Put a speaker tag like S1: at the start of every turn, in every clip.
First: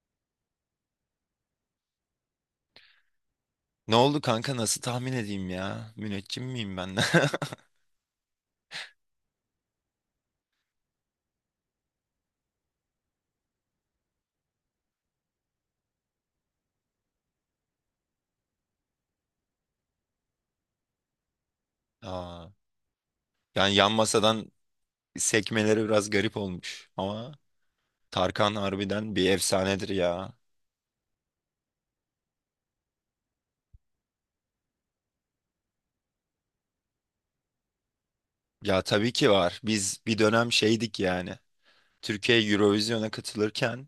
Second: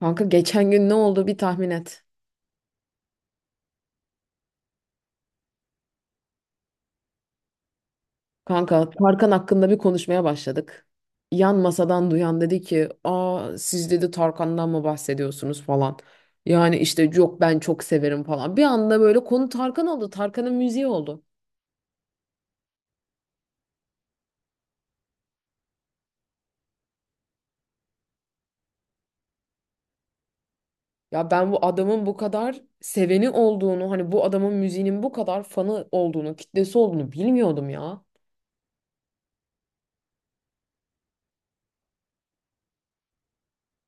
S1: Kanka geçen gün ne oldu bir tahmin et.
S2: Ne oldu kanka nasıl tahmin edeyim ya? Müneccim miyim ben?
S1: Kanka Tarkan hakkında bir konuşmaya başladık. Yan masadan duyan dedi ki, "Aa siz dedi Tarkan'dan mı bahsediyorsunuz falan." Yani işte yok ben çok severim falan. Bir anda böyle konu Tarkan oldu. Tarkan'ın müziği oldu.
S2: Aa, yani yan masadan sekmeleri biraz garip olmuş ama Tarkan harbiden bir efsanedir ya.
S1: Ya ben bu adamın bu kadar seveni olduğunu, hani bu adamın müziğinin bu kadar fanı olduğunu, kitlesi olduğunu bilmiyordum ya.
S2: Ya tabii ki var. Biz bir dönem şeydik yani. Türkiye Eurovision'a katılırken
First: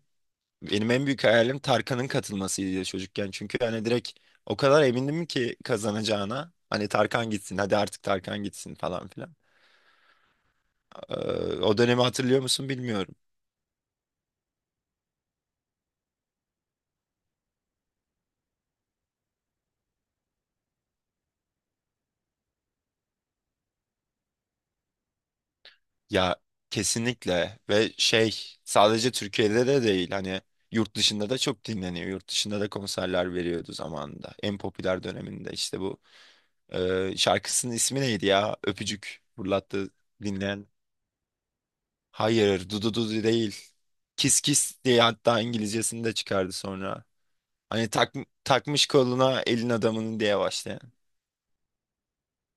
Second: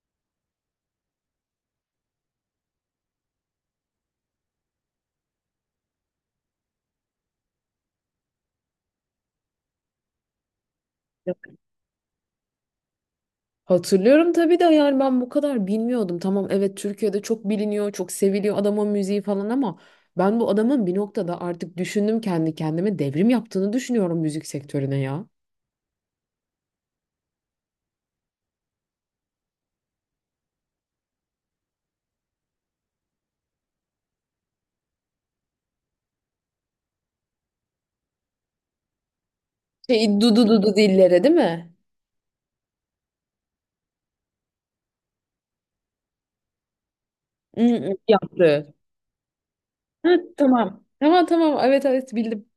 S2: benim en büyük hayalim Tarkan'ın katılmasıydı çocukken. Çünkü hani direkt o kadar emindim ki kazanacağına. Hani Tarkan gitsin hadi artık Tarkan gitsin falan filan. Ee, O dönemi hatırlıyor musun bilmiyorum.
S1: Hatırlıyorum tabii de yani ben bu kadar bilmiyordum. Tamam evet Türkiye'de çok biliniyor, çok seviliyor adamın müziği falan ama ben bu adamın bir noktada artık düşündüm kendi kendime devrim yaptığını düşünüyorum müzik sektörüne ya.
S2: Ya kesinlikle ve şey sadece Türkiye'de de değil hani yurt dışında da çok dinleniyor. Yurt dışında da konserler veriyordu zamanında. En popüler döneminde işte bu şarkısının ismi neydi ya? Öpücük fırlattı
S1: Şey dudu
S2: dinleyen.
S1: dudu dillere değil mi?
S2: Hayır, Dudu Dudu değil. Kiss Kiss diye hatta İngilizcesini de çıkardı sonra.
S1: Hı
S2: Hani
S1: hı,
S2: tak,
S1: yaptı.
S2: takmış koluna elin
S1: Ha,
S2: adamının diye başlayan.
S1: tamam. Tamam tamam, evet evet, bildim.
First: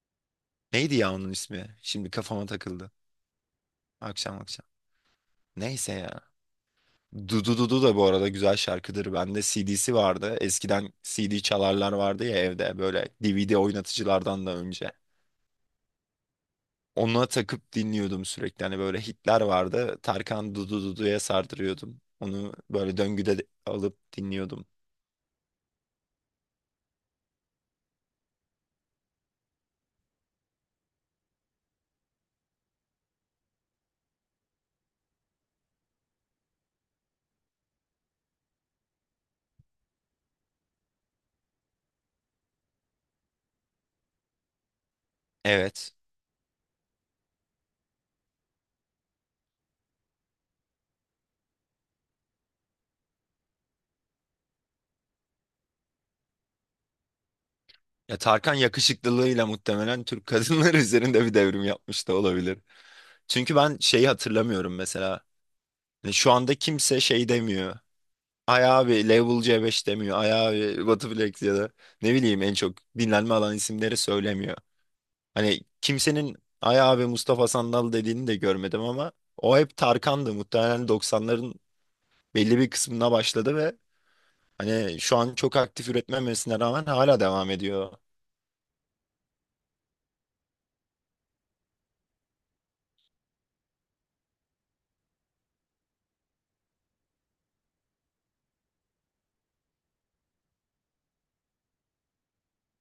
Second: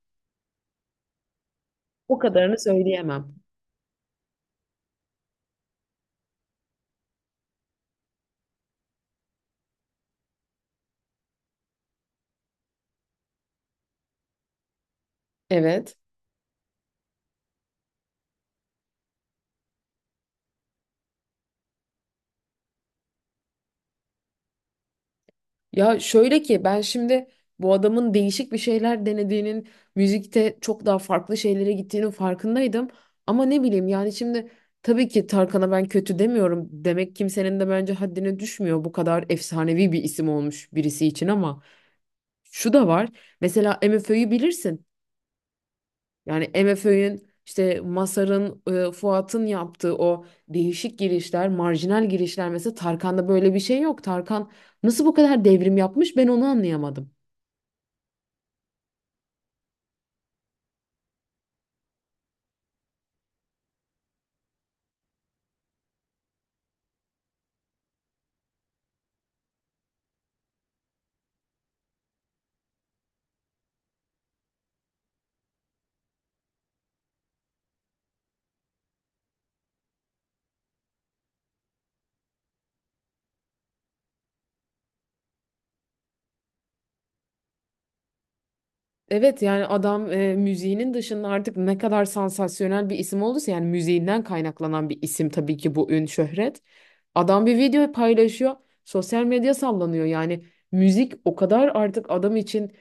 S2: Neydi ya onun ismi? Şimdi
S1: O
S2: kafama
S1: kadarını
S2: takıldı.
S1: söyleyemem.
S2: Akşam akşam. Neyse ya. Dudu Dudu da bu arada güzel şarkıdır. Bende CD'si vardı. Eskiden CD çalarlar vardı ya evde, böyle DVD oynatıcılardan da önce.
S1: Evet.
S2: Ona takıp dinliyordum sürekli. Hani böyle hitler vardı. Tarkan Dudu Dudu'ya sardırıyordum. Onu böyle döngüde alıp dinliyordum.
S1: Ya şöyle ki ben şimdi bu adamın değişik bir şeyler denediğinin, müzikte çok daha farklı şeylere gittiğinin farkındaydım. Ama ne bileyim yani şimdi tabii ki Tarkan'a ben kötü demiyorum. Demek kimsenin de bence haddine düşmüyor bu kadar efsanevi bir isim olmuş birisi için ama şu da var. Mesela MFÖ'yü bilirsin.
S2: Evet.
S1: Yani MFÖ'nün işte Masar'ın, Fuat'ın yaptığı o değişik girişler, marjinal girişler mesela Tarkan'da böyle bir şey yok. Tarkan nasıl bu kadar devrim yapmış ben onu anlayamadım.
S2: Ya Tarkan yakışıklılığıyla muhtemelen Türk kadınları üzerinde bir devrim yapmış da olabilir. Çünkü ben şeyi hatırlamıyorum mesela. Hani şu anda kimse şey demiyor. Ay abi Level C5 demiyor. Ay abi Batuflex ya da ne bileyim en çok dinlenme alan isimleri söylemiyor. Hani kimsenin Ay abi Mustafa Sandal dediğini de görmedim ama o hep Tarkan'dı. Muhtemelen 90'ların belli bir kısmına başladı ve hani şu an çok aktif üretmemesine rağmen hala devam ediyor.
S1: Evet yani adam müziğinin dışında artık ne kadar sansasyonel bir isim olduysa yani müziğinden kaynaklanan bir isim tabii ki bu ün şöhret. Adam bir video paylaşıyor. Sosyal medya sallanıyor. Yani müzik o kadar artık adam için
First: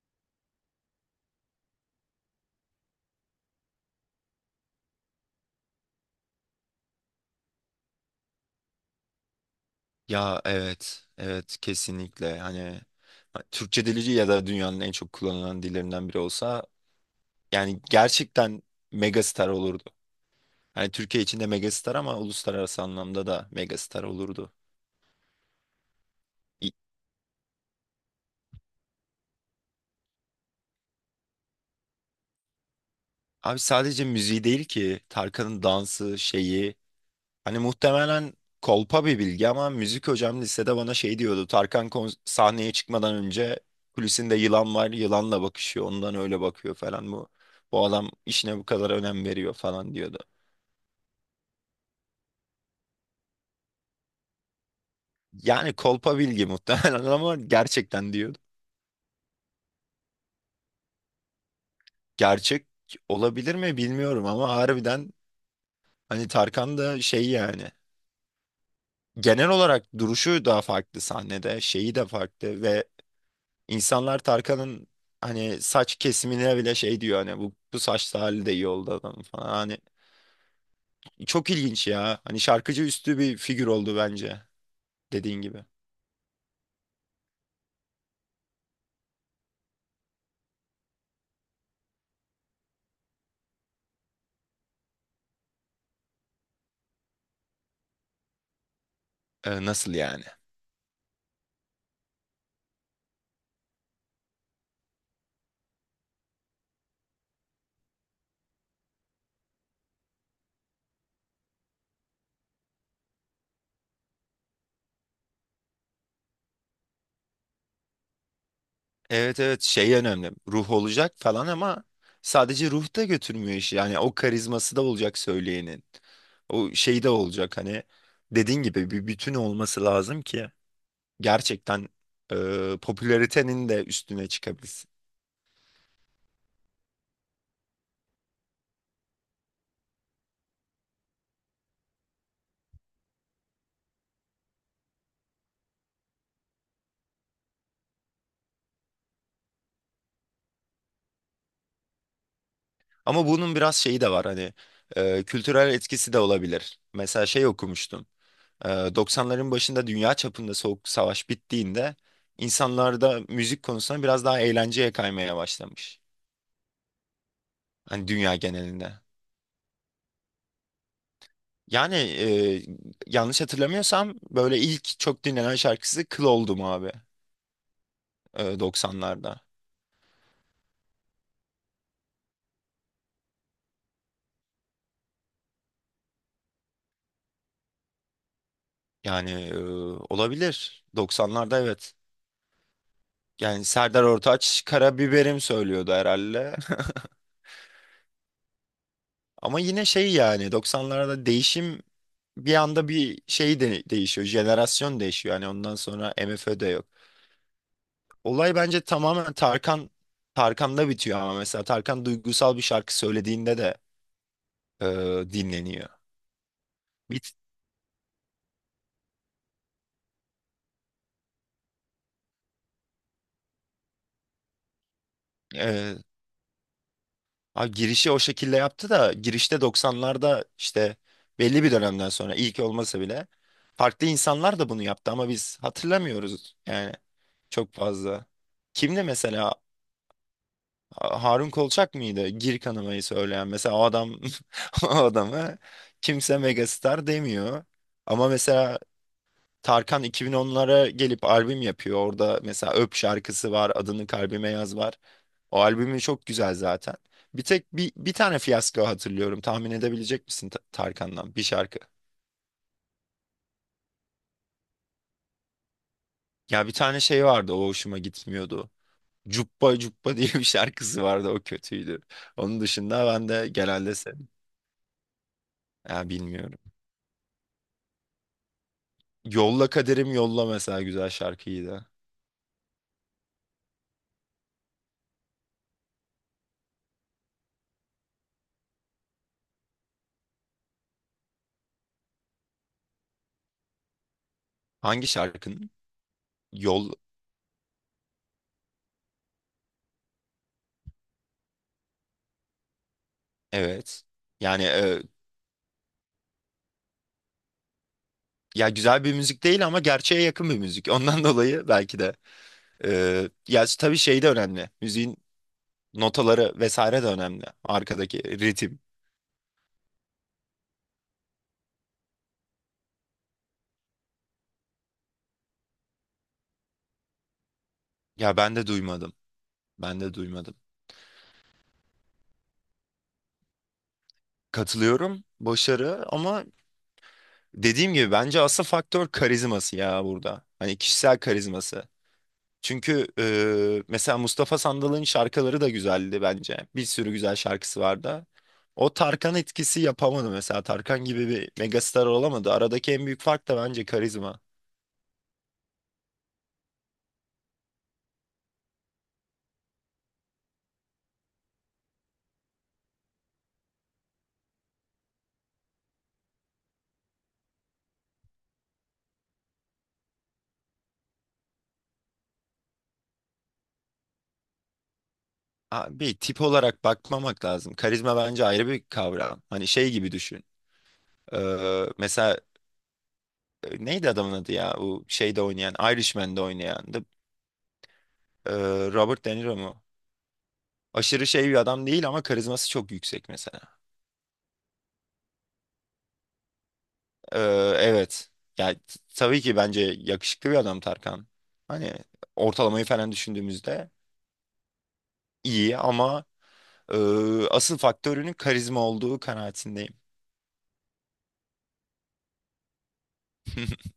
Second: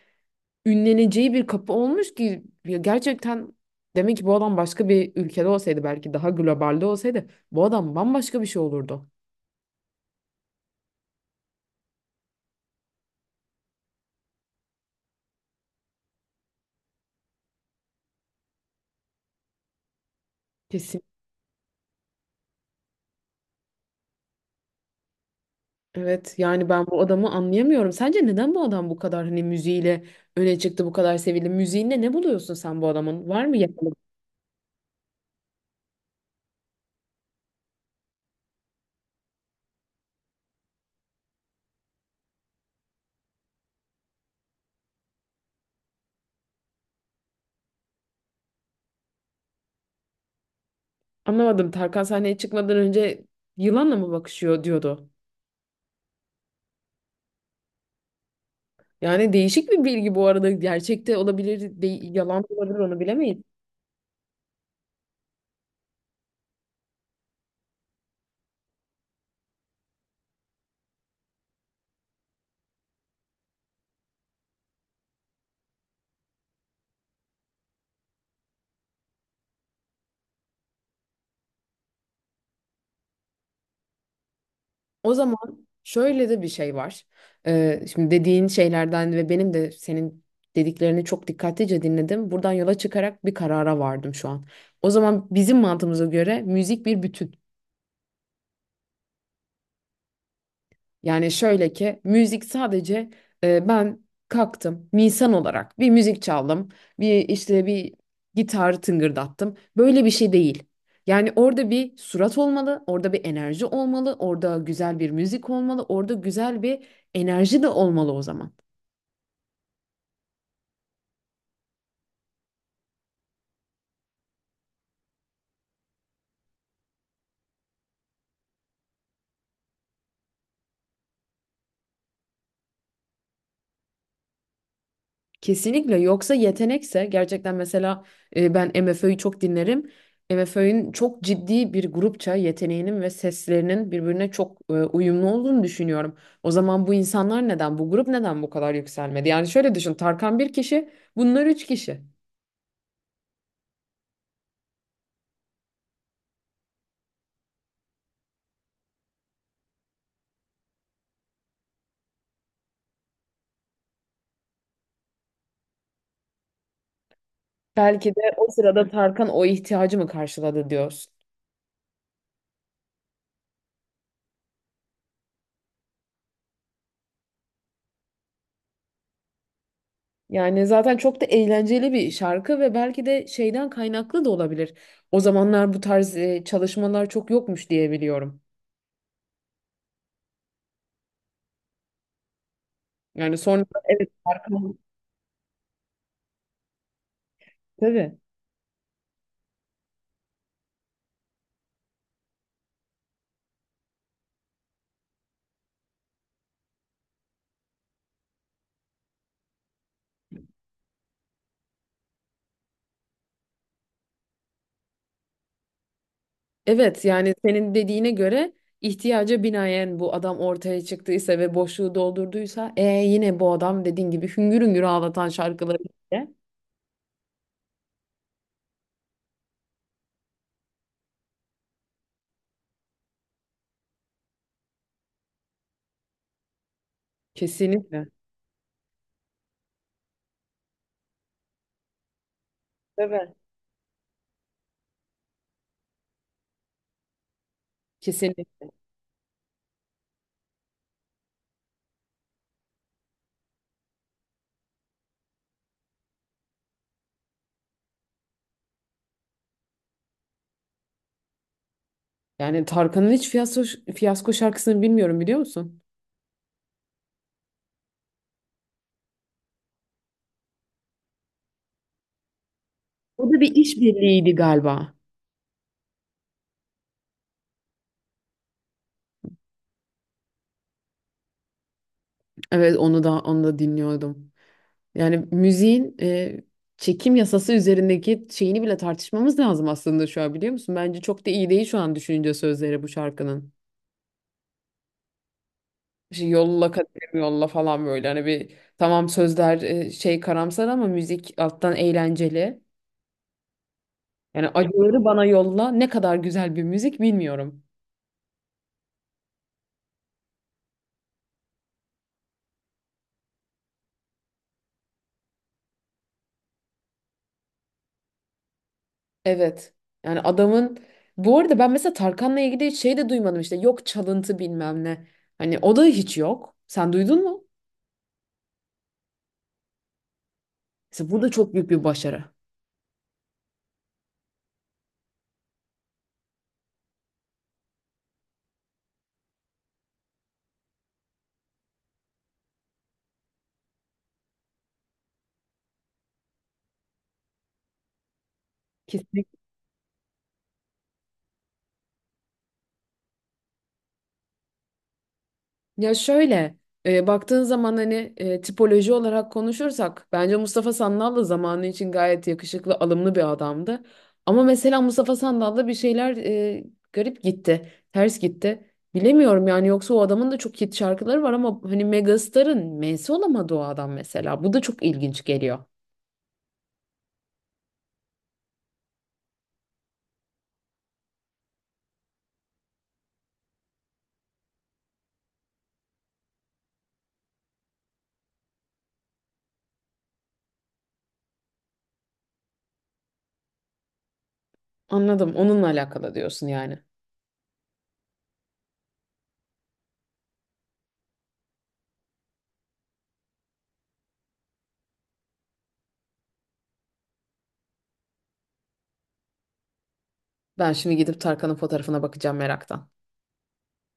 S1: ünleneceği bir kapı olmuş ki ya gerçekten demek ki bu adam başka bir ülkede olsaydı belki daha globalde olsaydı bu adam bambaşka bir şey olurdu.
S2: Ya evet, evet kesinlikle hani Türkçe dili ya da dünyanın en çok kullanılan dillerinden biri olsa yani gerçekten megastar olurdu. Hani Türkiye içinde megastar ama uluslararası anlamda da megastar olurdu.
S1: Evet yani
S2: İ-
S1: ben bu adamı anlayamıyorum. Sence neden bu adam bu kadar hani müziğiyle öne çıktı, bu kadar sevildi? Müziğinde ne buluyorsun sen bu adamın? Var mı
S2: Abi
S1: yakınlık?
S2: sadece müziği değil ki, Tarkan'ın dansı şeyi. Hani muhtemelen kolpa bir bilgi ama müzik hocam lisede bana şey diyordu. Tarkan sahneye çıkmadan önce kulisinde yılan var, yılanla bakışıyor, ondan öyle bakıyor falan bu. Bu adam işine bu kadar önem veriyor falan diyordu.
S1: Anlamadım. Tarkan sahneye çıkmadan önce yılanla mı bakışıyor diyordu.
S2: Yani kolpa bilgi muhtemelen, ama gerçekten diyordu.
S1: Yani değişik bir bilgi bu arada. Gerçekte olabilir, yalan da
S2: Gerçek
S1: olabilir onu bilemeyiz.
S2: olabilir mi bilmiyorum ama harbiden hani Tarkan da şey yani. Genel olarak duruşu da farklı sahnede, şeyi de farklı ve insanlar Tarkan'ın hani saç kesimine bile şey diyor, hani bu, bu saçlı hali de iyi oldu adamın falan. Hani çok ilginç ya. Hani şarkıcı üstü bir figür oldu bence,
S1: O
S2: dediğin gibi.
S1: zaman şöyle de bir şey var. Şimdi dediğin şeylerden ve benim de senin dediklerini çok dikkatlice dinledim. Buradan yola çıkarak bir karara vardım şu an. O zaman bizim mantığımıza göre müzik bir bütün.
S2: Nasıl yani?
S1: Yani şöyle ki müzik sadece ben kalktım bir insan olarak bir müzik çaldım, bir işte bir gitar tıngırdattım, böyle bir şey değil. Yani orada bir surat olmalı, orada bir enerji olmalı, orada güzel bir müzik olmalı, orada güzel bir enerji de olmalı o zaman.
S2: Evet evet şey önemli. Ruh olacak falan ama sadece ruh da götürmüyor işi. Yani o karizması da olacak söyleyenin. O şey de olacak hani, dediğin gibi bir bütün olması lazım ki gerçekten popülaritenin de üstüne çıkabilsin.
S1: Kesinlikle, yoksa yetenekse gerçekten mesela ben MFÖ'yü çok dinlerim. MFÖ'nün çok ciddi bir grupça yeteneğinin ve seslerinin birbirine çok uyumlu olduğunu düşünüyorum. O zaman bu insanlar neden, bu grup neden bu kadar yükselmedi? Yani şöyle düşün, Tarkan bir kişi, bunlar üç kişi.
S2: Ama bunun biraz şeyi de var, hani kültürel etkisi de olabilir. Mesela şey okumuştum. E, 90'ların başında dünya çapında soğuk savaş bittiğinde insanlarda müzik konusunda biraz daha eğlenceye kaymaya başlamış. Hani
S1: Belki de
S2: dünya
S1: o sırada
S2: genelinde.
S1: Tarkan o ihtiyacı mı karşıladı diyorsun.
S2: Yani yanlış hatırlamıyorsam böyle ilk çok dinlenen şarkısı Kıl Oldum abi, 90'larda.
S1: Yani zaten çok da eğlenceli bir şarkı ve belki de şeyden kaynaklı da olabilir. O zamanlar bu tarz çalışmalar çok yokmuş diye biliyorum.
S2: Yani olabilir. 90'larda evet.
S1: Yani sonra
S2: Yani Serdar
S1: evet
S2: Ortaç
S1: arkamı
S2: karabiberim söylüyordu herhalde.
S1: tabii.
S2: Ama yine şey yani 90'larda değişim bir anda bir şey de değişiyor. Jenerasyon değişiyor. Yani ondan sonra MFÖ de yok. Olay bence tamamen Tarkan'da bitiyor ama mesela Tarkan duygusal bir şarkı söylediğinde de e, dinleniyor.
S1: Evet yani
S2: Bit
S1: senin dediğine göre ihtiyaca binaen bu adam ortaya çıktıysa ve boşluğu doldurduysa yine bu adam dediğin gibi hüngür hüngür ağlatan şarkıları
S2: e,
S1: ile-
S2: ha, girişi o şekilde yaptı da girişte 90'larda işte belli bir dönemden sonra ilk olmasa bile farklı insanlar da bunu yaptı ama biz hatırlamıyoruz yani. Çok
S1: kesinlikle.
S2: fazla. Kimdi mesela? Harun Kolçak mıydı? Gir kanamayı
S1: Tabii.
S2: söyleyen. Mesela o adam o adamı kimse megastar demiyor. Ama
S1: Kesinlikle.
S2: mesela Tarkan 2010'lara gelip albüm yapıyor. Orada mesela Öp şarkısı var. Adını kalbime yaz var. O albümü çok güzel zaten. Bir tek bir tane fiyasko hatırlıyorum. Tahmin edebilecek misin Tarkan'dan bir şarkı?
S1: Yani Tarkan'ın hiç fiyasko, şarkısını bilmiyorum biliyor musun?
S2: Ya bir tane şey vardı, o hoşuma gitmiyordu. Cuppa Cuppa diye bir şarkısı vardı, o kötüydü. Onun dışında ben
S1: O da
S2: de
S1: bir
S2: genelde
S1: işbirliğiydi galiba.
S2: ya bilmiyorum. Yolla Kaderim Yolla mesela güzel şarkıydı.
S1: Evet onu da dinliyordum. Yani müziğin çekim yasası üzerindeki şeyini bile tartışmamız lazım aslında şu an biliyor musun? Bence çok da iyi değil şu an düşününce sözleri bu şarkının.
S2: Hangi şarkının?
S1: İşte yolla
S2: Yol,
S1: kaderim yolla falan, böyle hani bir tamam sözler şey karamsar ama müzik alttan eğlenceli.
S2: evet.
S1: Yani
S2: Yani
S1: acıları bana yolla ne kadar güzel bir müzik bilmiyorum.
S2: ya güzel bir müzik değil ama gerçeğe yakın bir müzik. Ondan dolayı belki de ya tabii şey de önemli. Müziğin notaları vesaire de önemli. Arkadaki ritim.
S1: Evet. Yani adamın, bu arada ben mesela Tarkan'la ilgili hiç şey de duymadım, işte yok çalıntı bilmem ne. Hani o da hiç yok. Sen duydun mu?
S2: Ya ben de duymadım. Ben de duymadım.
S1: Mesela bu da çok büyük bir başarı.
S2: Katılıyorum. Başarı ama, dediğim gibi bence asıl faktör karizması ya burada. Hani kişisel karizması. Çünkü mesela Mustafa Sandal'ın şarkıları da güzeldi bence. Bir sürü güzel şarkısı vardı. O Tarkan
S1: Kesinlikle.
S2: etkisi yapamadı mesela. Tarkan gibi bir megastar olamadı. Aradaki en büyük fark da bence karizma.
S1: Ya şöyle baktığın zaman hani tipoloji olarak konuşursak bence Mustafa Sandal da zamanı için gayet yakışıklı, alımlı bir adamdı. Ama mesela Mustafa Sandal'da bir şeyler garip gitti, ters gitti. Bilemiyorum yani, yoksa o adamın da çok hit şarkıları var ama hani Megastar'ın M'si olamadı o adam mesela. Bu da çok ilginç geliyor.
S2: Abi tip olarak bakmamak lazım. Karizma bence ayrı bir kavram. Hani şey gibi düşün. E, mesela neydi adamın adı ya? O şeyde oynayan, Irishman'de oynayan. E, Robert De Niro mu? Aşırı şey bir adam değil ama karizması çok yüksek mesela.
S1: Anladım. Onunla alakalı diyorsun yani.
S2: Ee, evet. Ya tabii ki bence yakışıklı bir adam Tarkan. Hani ortalamayı falan düşündüğümüzde iyi ama e, asıl faktörünün karizma olduğu kanaatindeyim.
S1: Ben şimdi gidip Tarkan'ın fotoğrafına bakacağım meraktan.